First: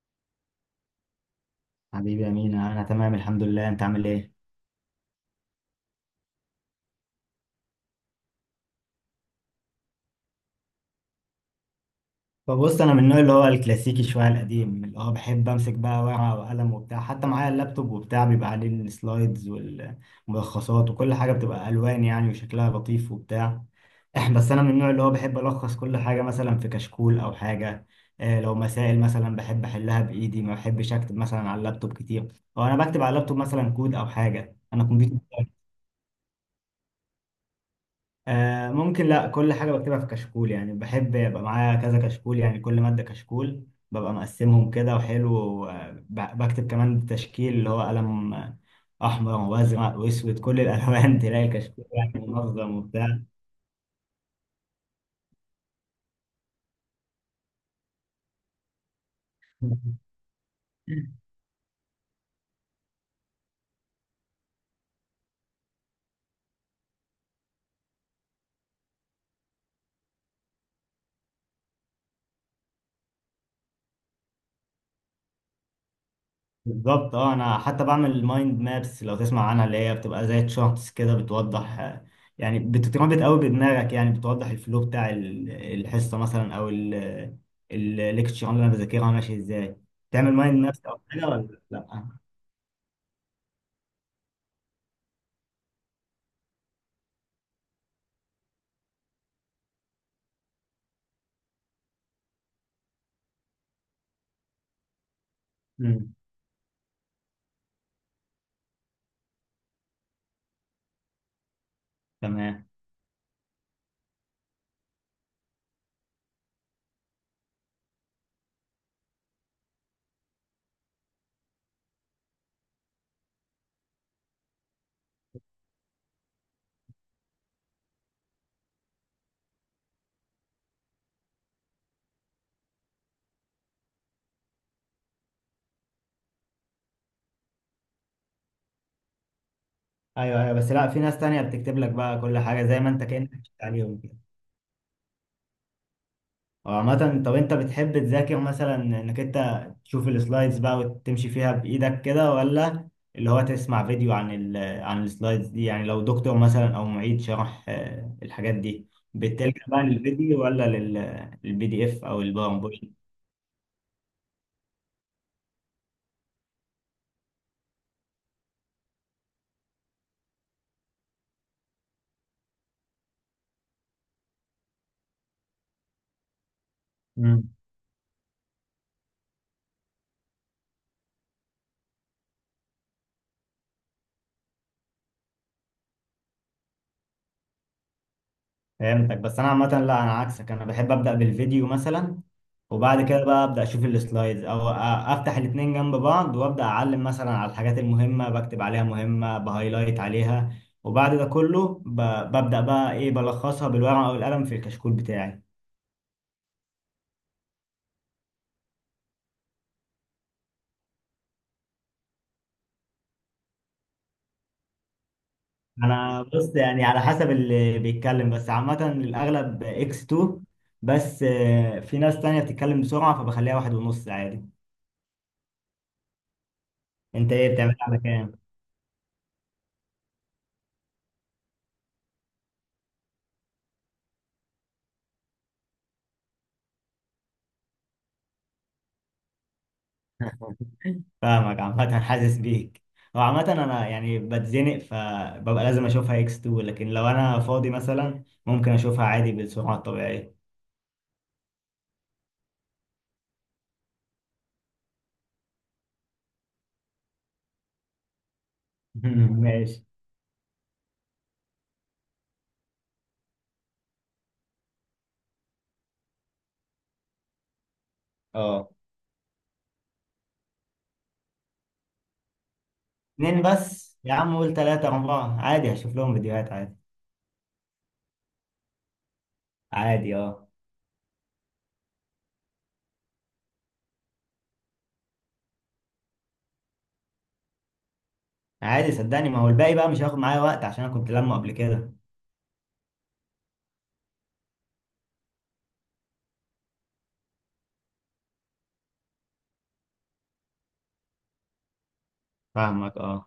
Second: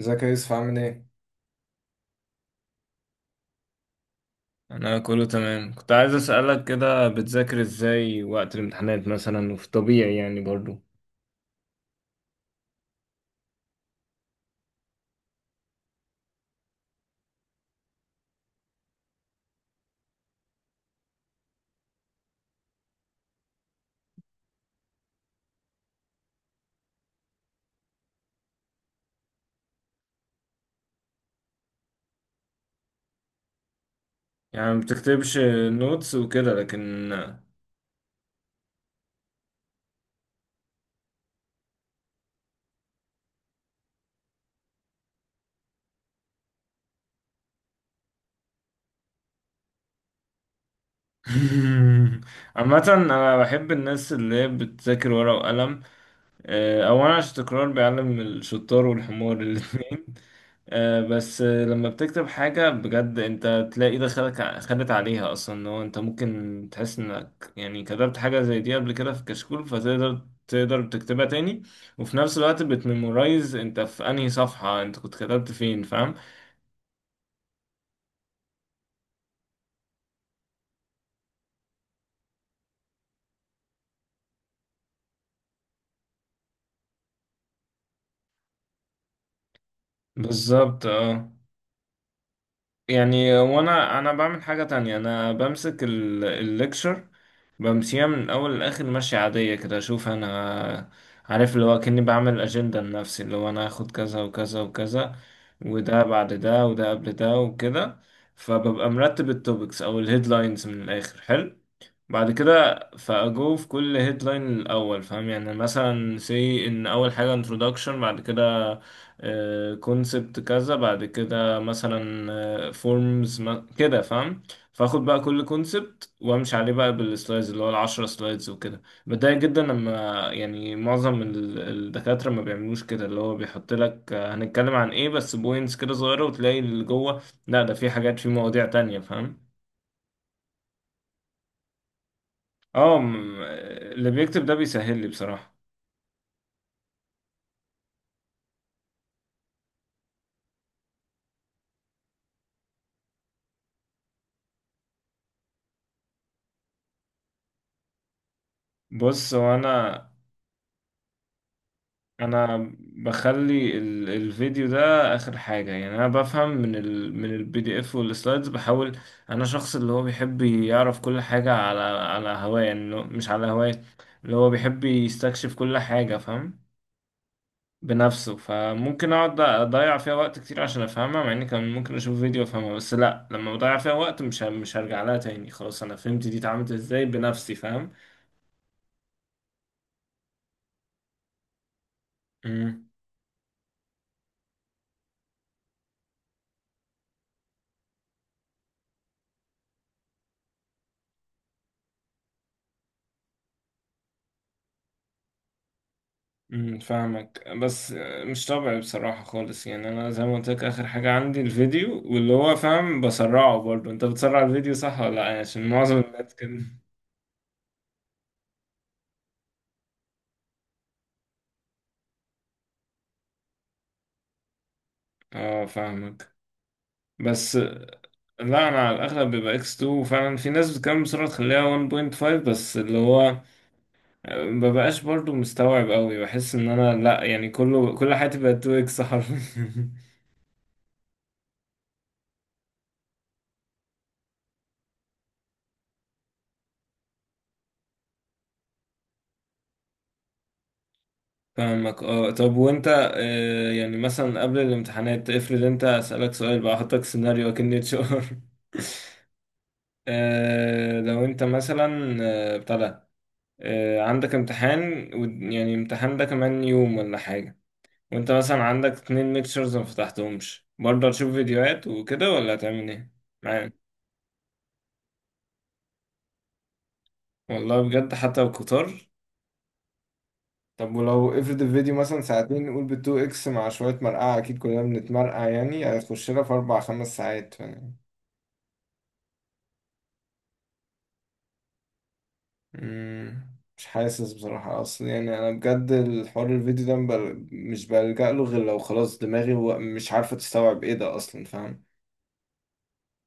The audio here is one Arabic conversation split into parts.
ازيك يا يوسف عامل ايه؟ حبيبي يا مينا، انا تمام الحمد لله، انت عامل ايه؟ انا كله تمام، كنت عايز اسالك كده بتذاكر ازاي وقت الامتحانات مثلا وفي طبيعي يعني برضو. فبص، انا من النوع اللي هو الكلاسيكي شويه القديم، اللي هو بحب امسك بقى ورقه وقلم وبتاع، حتى معايا اللابتوب وبتاع بيبقى عليه السلايدز والملخصات، وكل حاجه بتبقى الوان يعني وشكلها لطيف وبتاع. بس انا من النوع اللي هو بحب الخص كل حاجه مثلا في كشكول او حاجه. لو مسائل مثلا بحب احلها بايدي، ما بحبش اكتب مثلا على اللابتوب كتير، او انا بكتب على اللابتوب مثلا كود او حاجه، يعني ما انا بتكتبش كمبيوتر. نوتس وكده لكن آه ممكن، لا، كل حاجة بكتبها في كشكول يعني، بحب يبقى معايا كذا كشكول، يعني كل مادة كشكول. ببقى مقسمهم كده وحلو بكتب كمان تشكيل، اللي هو قلم أحمر وأزرق وأسود، كل الألوان. تلاقي الكشكول يعني منظم عامه وبتاع. انا بحب الناس اللي هي بتذاكر ورقه وقلم. اولا عشان التكرار بيعلم الشطار والحمار الاثنين. آه، بس آه، لما بتكتب حاجة بجد انت تلاقي ايدك خدت عليها اصلا ان هو انت ممكن تحس انك يعني كتبت حاجة زي دي قبل كده في كشكول فتقدر تكتبها تاني، وفي نفس الوقت بتميمورايز انت في انهي صفحة انت كنت كتبت فين، فاهم؟ بالظبط اه، انا حتى بعمل مايند مابس، لو تسمع عنها، اللي هي بتبقى زي تشارتس كده بتوضح، يعني بتتربط قوي بدماغك، يعني بتوضح الفلو بتاع الحصه مثلا، او الليكتشر اللي انا بذاكرها ماشي ازاي. تعمل مايند بالظبط مابس او حاجه اه. ولا لا؟ يعني وانا بعمل حاجة تانية، انا بمسك الليكشر بمشيها من الاول لاخر ماشية عادية كده، اشوف انا عارف اللي هو كأني بعمل اجندة لنفسي اللي هو انا هاخد كذا وكذا وكذا، وده امم. بعد ده وده قبل ده وكده. فببقى مرتب التوبكس او الهيدلاينز من الاخر، حلو. بعد تمام. كده فأجو في كل هيدلاين الأول، فاهم؟ يعني مثلا سي إن أول حاجة introduction، بعد كده كونسبت كذا، بعد كده مثلا فورمز كده، فاهم؟ فاخد بقى كل كونسبت وامشي عليه بقى بالسلايدز اللي هو العشرة سلايدز وكده. بتضايق جدا لما يعني معظم الدكاترة ما بيعملوش كده، اللي هو بيحط لك هنتكلم عن ايه، بس بوينتس كده صغيرة، وتلاقي اللي جوه لا ده في حاجات في مواضيع تانية، فاهم؟ ايوه ايوه، بس لا، في ناس تانية بتكتب لك بقى كل حاجه، زي ما اه انت كانك م- مشيت عليهم. اللي بيكتب ده بيسهل لي بصراحة. وعامة، طب انت بتحب تذاكر مثلا انك انت تشوف السلايدز بقى وتمشي فيها بايدك كده، ولا اللي هو تسمع فيديو عن عن السلايدز دي؟ يعني لو دكتور مثلا او معيد شرح الحاجات دي، بص هو بتلجأ بقى انا، للفيديو ولا للبي دي اف او الباوربوينت؟ بخلي الفيديو ده اخر حاجة، يعني انا بفهم من ال من البي دي اف والسلايدز. بحاول انا شخص اللي هو بيحب يعرف كل حاجة على على هواه، يعني اللي هو- مش على هواه اللي هو بيحب يستكشف كل حاجة، فاهم؟ بنفسه، فممكن اقعد اضيع فيها وقت كتير عشان افهمها، مع اني كان ممكن اشوف فيديو افهمها. بس لا، لما بضيع فيها وقت مش هرجع لها تاني، خلاص انا فهمت دي اتعملت ازاي بنفسي، فاهم؟ فهمتك. بس انا عامه لا، انا عكسك، انا بحب ابدا بالفيديو مثلا، مم. وبعد كده بقى ابدا اشوف السلايدز، افتح الاتنين جنب بعض، وابدا اعلم مثلا على الحاجات المهمه، بكتب عليها مهمه، بهايلايت عليها، وبعد ده كله ببدا بقى ايه، بلخصها بالورقه والقلم في الكشكول بتاعي. فاهمك. بس مش طبيعي بصراحة خالص، يعني أنا زي ما قلت لك آخر حاجة عندي الفيديو، واللي هو فاهم بسرعه. برضه أنت بتسرع الفيديو صح ولا لأ؟ يعني عشان معظم انا الناس بص، كده. يعني على حسب اللي بيتكلم، بس عامه الاغلب اكس 2، بس في ناس تانية بتتكلم بسرعه فبخليها واحد ونص عادي. اه فاهمك. انت ايه بس بتعملها على كام؟ لا، أنا على الأغلب بيبقى إكس 2، وفعلا في ناس بتتكلم بسرعة تخليها 1.5، بس اللي هو مببقاش برضه مستوعب أوي، بحس إن أنا لأ، يعني كله كل حياتي بقت 2 إكس حرفيا فاهمك. عامة حاسس بيك. هو عامة أنا يعني بتزنق فببقى لازم أشوفها إكس 2، لكن لو أنا فاضي مثلا ممكن أشوفها عادي بالسرعة الطبيعية. فاهمك اه. طب وانت يعني مثلا قبل الامتحانات افرض انت، اسألك سؤال بقى، احطك سيناريو اكن اتش ار ماشي. لو انت مثلا آه، بتاع ده آه، عندك امتحان يعني امتحان ده كمان يوم ولا حاجة، وانت مثلا اه، عندك اتنين ليكتشرز ما فتحتهمش، برضه هتشوف فيديوهات وكده ولا هتعمل ايه؟ اتنين معاك بس يا عم؟ قول تلاتة أربعة عادي، هشوف لهم فيديوهات عادي. والله بجد حتى القطار. عادي أه. طب ولو افرض الفيديو مثلا ساعتين، نقول بالتو اكس مع شوية مرقعة أكيد كلنا بنتمرقع، يعني هتخش لها في أربع خمس ساعات. عادي، صدقني، ما هو الباقي بقى مش هياخد معايا وقت عشان أنا كنت لمه قبل كده. مم. مش حاسس بصراحة، أصل يعني أنا بجد الحوار الفيديو ده مش بلجأ له غير لو خلاص دماغي مش عارفة تستوعب إيه ده أصلا، فاهم؟ فاهمك أه.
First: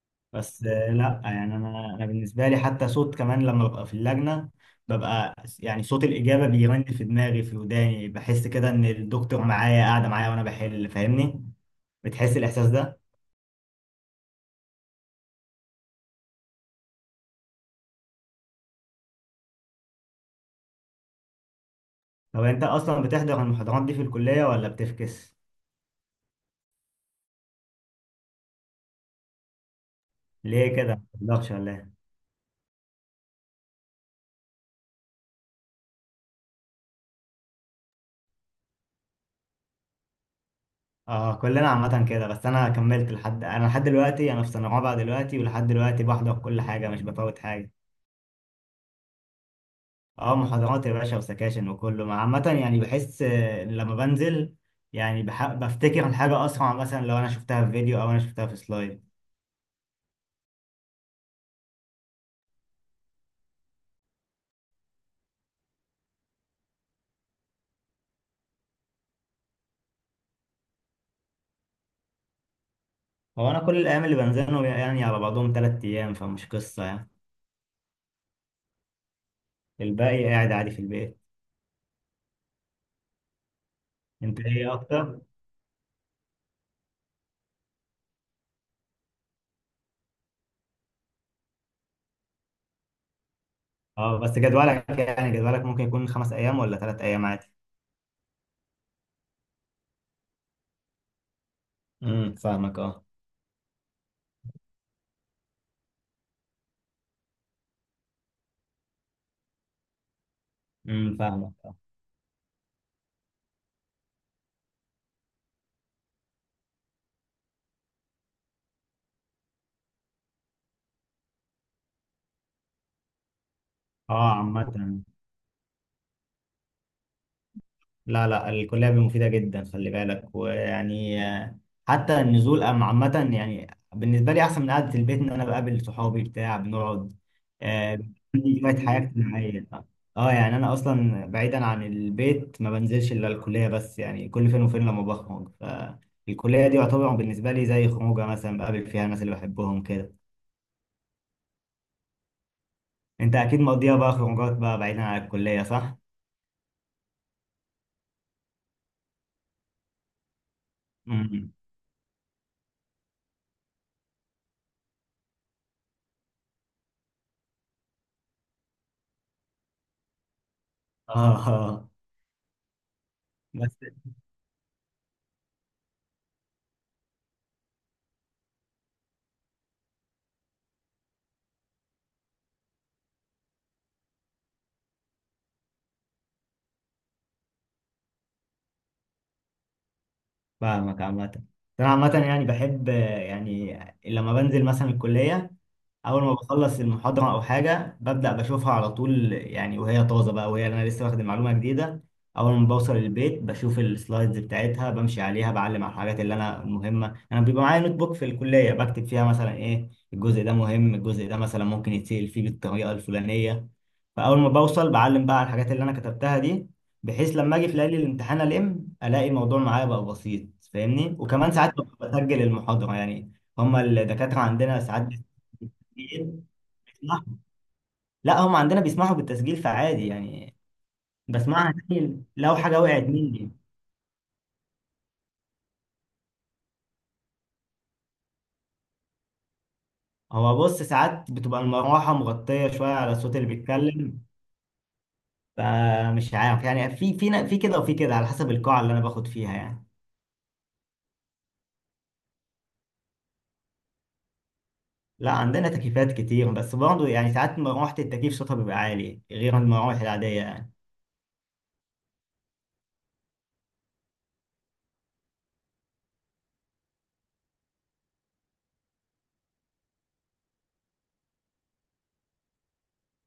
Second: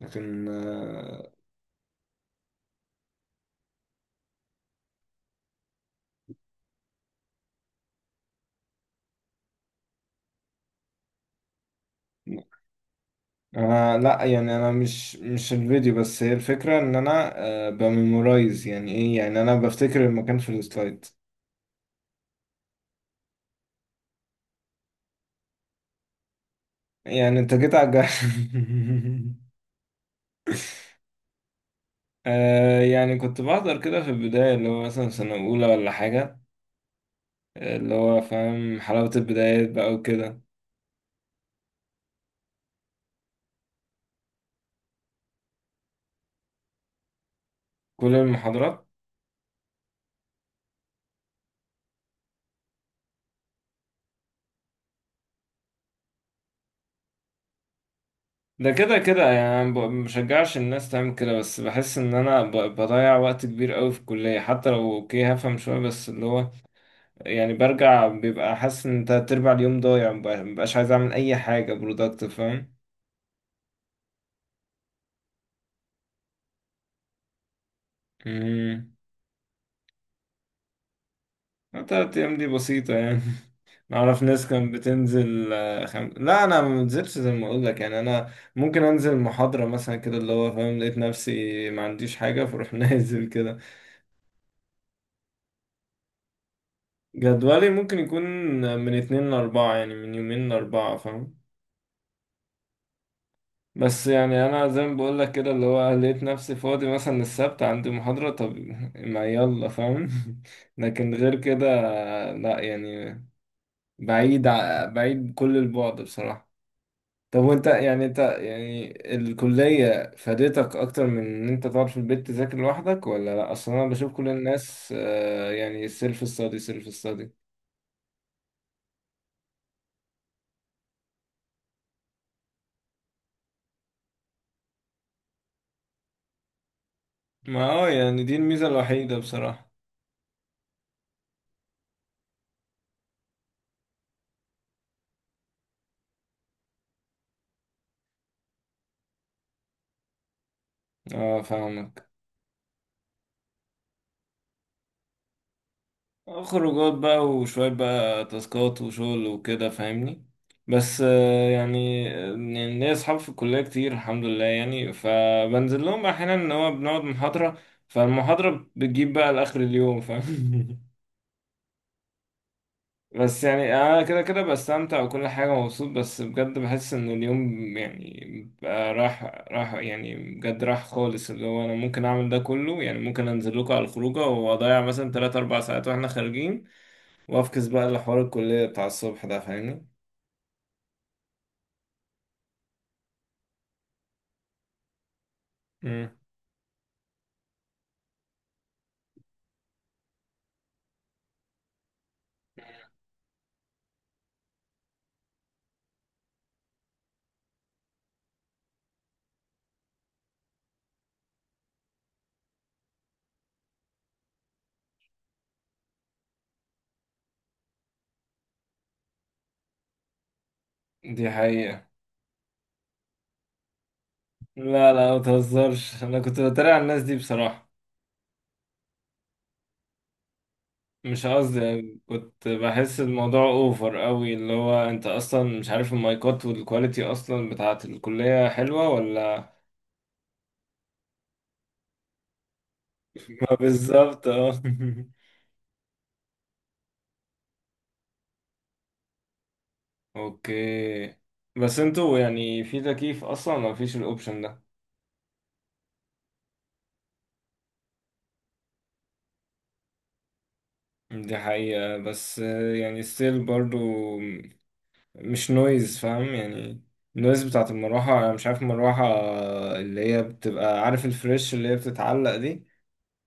لكن بس لا، يعني انا بالنسبه لي حتى صوت كمان، لما ببقى في اللجنه ببقى يعني صوت الاجابه بيرن في دماغي في وداني، بحس كده ان الدكتور معايا قاعده معايا وانا بحل، فاهمني؟ بتحس الاحساس ده؟ أنا لأ، يعني أنا مش الفيديو بس، هي الفكرة إن أنا بميمورايز يعني إيه، يعني أنا بفتكر المكان في السلايد. طب انت اصلا بتحضر المحاضرات دي في الكليه ولا بتفكس؟ يعني أنت جيت على الجرح. ليه كده، ما بتحضرش ولا ايه؟ آه، يعني كنت بحضر كده في البداية اللي هو مثلا سنة أولى ولا حاجة، اللي هو فاهم حلاوة البدايات بقى وكده. اه، كلنا عامه كده. بس انا كملت لحد، انا لحد دلوقتي انا في سنه رابعه دلوقتي، ولحد دلوقتي بحضر كل حاجه، مش بفوت حاجه. كل المحاضرات؟ اه محاضرات يا باشا وسكاشن وكله عامة يعني بحس لما بنزل، يعني بفتكر الحاجة أسرع، مثلا لو أنا شفتها في فيديو أو أنا شفتها في ده كده سلايد. كده يعني أنا مشجعش الناس تعمل كده، بس بحس ان انا بضيع وقت كبير قوي في الكلية. حتى لو اوكي هفهم شوية، بس اللي هو يعني برجع بيبقى حاسس ان تلات ارباع اليوم ضايع، مبقاش عايز اعمل اي حاجة برودكتيف، فاهم؟ هو أنا كل الأيام اللي بنزلهم يعني على بعضهم تلات أيام، فمش قصة يعني. امم. الباقي قاعد عادي في البيت. تلات ايام دي بسيطة يعني نعرف أنت ناس إيه كانت أكتر؟ بتنزل. لا انا ما بنزلش زي ما اقول لك، يعني انا ممكن انزل محاضرة مثلا كده اللي هو فاهم لقيت نفسي ما عنديش حاجة، فاروح نازل كده. اه بس جدولك، يعني جدولك ممكن يكون خمس أيام ولا تلات أيام عادي. جدولي ممكن يكون من اتنين لأربعة، يعني من يومين لأربعة، فاهم؟ فاهمك اه. بس يعني أنا زي ما بقولك كده اللي هو لقيت نفسي فاضي، مثلا السبت عندي محاضرة، طب ما يلا فاهم لكن غير فاهمك كده، اه. لأ يعني بعيد كل البعد بصراحة. طب وانت، يعني انت يعني الكلية فادتك أكتر من إن أنت تقعد في البيت تذاكر لوحدك ولا لأ؟ أصل أنا بشوف كل اه الناس عامة. يعني سيلف ستادي سيلف ستادي. لا لا، الكلية مفيدة جدا، خلي بالك. ويعني حتى النزول عامة يعني بالنسبة لي أحسن من قعدة البيت، إن أنا بقابل صحابي بتاع بنقعد. ما اه، آه، يعني دي عندي الميزة شوية حياة الوحيدة اجتماعية. بصراحة. اه يعني أنا أصلا بعيدا عن البيت ما بنزلش إلا الكلية بس، يعني كل فين وفين لما بخرج، فالكلية دي يعتبر بالنسبة لي زي خروجة، مثلا بقابل فيها الناس اللي بحبهم كده. اه فاهمك. أنت أكيد مقضيها بقى خروجات بقى بعيدا عن الكلية صح؟ خروجات بقى، وشوية بقى تاسكات وشغل وكده، فاهمني؟ بس مم. يعني ليا أصحاب في الكلية كتير الحمد لله، يعني فبنزل لهم بقى أحيانا إن هو بنقعد محاضرة، فالمحاضرة بتجيب بقى لآخر اليوم، فاهم؟ اه آه. بس بس يعني أنا كده كده بستمتع وكل حاجة مبسوط، بس بجد بحس إن اليوم يعني بقى راح. راح يعني بجد راح خالص، اللي هو أنا ممكن أعمل ده كله، يعني ممكن أنزل لكم على الخروجة وأضيع مثلا تلات أربع ساعات وإحنا خارجين، وافكس بقى لحوار الكلية بتاع الصبح ده، فاهمني؟ فاهمك عامة. أنا عامة يعني بحب، يعني لما بنزل مثلا الكلية، امم. أول ما بخلص المحاضرة أو حاجة ببدأ بشوفها على طول، يعني وهي طازة بقى، وهي أنا لسه واخد معلومة جديدة. أول ما بوصل البيت بشوف السلايدز بتاعتها، بمشي عليها، بعلم على الحاجات اللي أنا مهمة. أنا بيبقى معايا نوت بوك في الكلية بكتب فيها مثلا إيه الجزء ده مهم، الجزء ده مثلا ممكن يتسأل فيه بالطريقة الفلانية. فاول ما بوصل بعلم بقى على الحاجات اللي انا كتبتها دي، بحيث لما اجي في ليالي الامتحان الاقي الموضوع معايا بقى بسيط، فاهمني؟ دي وكمان ساعات حقيقة. ببقى بسجل المحاضره يعني. هما الدكاتره عندنا لا ساعات لا ما تهزرش، انا كنت بتسجيل بتريق على الناس دي بيسمحوا؟ بصراحة. لا هما عندنا بيسمحوا بالتسجيل فعادي يعني، مش قصدي، بسمعها يعني تاني كنت لو حاجه بحس وقعت الموضوع مني. اوفر قوي، اللي هو انت اصلا مش عارف المايكات والكواليتي اصلا بتاعة الكلية حلوة ولا هو بص، ساعات بتبقى المروحه مغطيه شويه على الصوت اللي ما بيتكلم، بالظبط اه. فمش عارف يعني في كده وفي كده، على حسب القاعه اللي انا باخد فيها يعني. اوكي. بس انتوا يعني في تكييف اصلا، ما فيش الاوبشن ده؟ لا عندنا تكييفات كتير، بس برضه يعني ساعات مروحة التكييف صوتها بيبقى عالي غير المراوح العادية يعني. دي حقيقة. بس يعني ستيل برضو مش نويز، فاهم يعني؟ النويز بتاعت المروحة، أنا مش عارف المروحة اللي هي بتبقى، عارف الفريش اللي هي بتتعلق دي؟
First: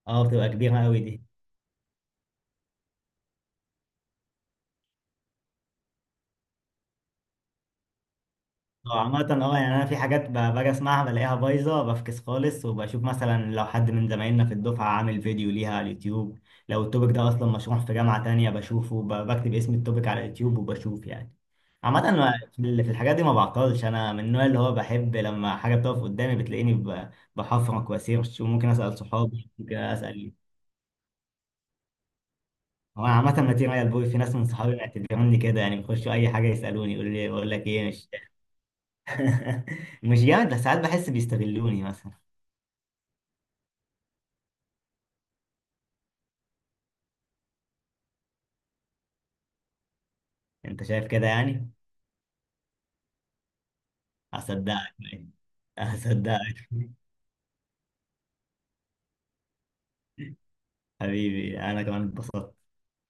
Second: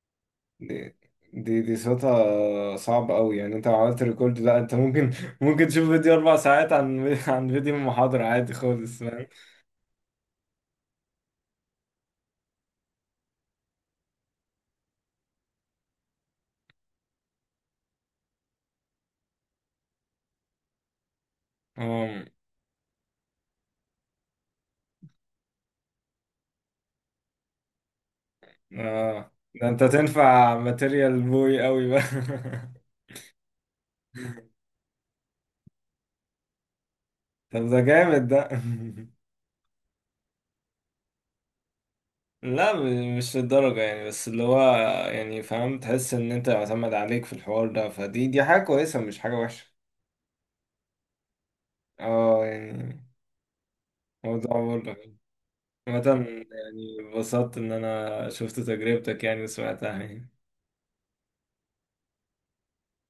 اه بتبقى كبيرة دي، قوي دي. دي صوتها صعب قوي، يعني انت لو عملت ريكورد لا انت ممكن ممكن تشوف فيديو أربع ساعات عن فيديو محاضرة عادي خالص، اه عامة فاهم؟ اه، يعني أنا في حاجات باجي أسمعها بلاقيها بايظة بفكس خالص، وبشوف مثلا لو حد من زمايلنا في الدفعة عامل فيديو ليها على اليوتيوب. لو التوبيك ده أصلا مشروح في جامعة تانية بشوفه، بكتب اسم التوبيك على اليوتيوب وبشوف يعني. عامة اه. أنا في في الحاجات دي ما بعطلش، أنا من النوع اللي هو بحب لما حاجة بتقف قدامي بتلاقيني بحفرك وأسيرش، وممكن أسأل اه صحابي، ده ممكن انت أسأل. تنفع ماتيريال بوي قوي بقى هو أنا عامة متين على البوي، في ناس من صحابي معتبروني كده يعني، بيخشوا أي حاجة يسألوني، يقول لي بقول لك طب ده إيه مش. جامد ده مش جامد، بس ساعات بحس بيستغلوني مثلا. لا م- مش للدرجة يعني، بس اللي هو يعني فاهم تحس ان انت معتمد عليك في الحوار ده، فدي حاجة كويسة مش حاجة وحشة. أنت شايف كده يعني؟ اه يعني موضوع برضه. هصدقك عامة هصدقك. يعني اتبسطت ان انا شفت تجربتك يعني وسمعتها يعني. حبيبي، أنا كمان اتبسطت.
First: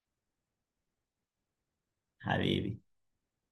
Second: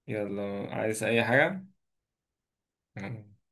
يلا، عايز اي حاجة؟ حبيبي.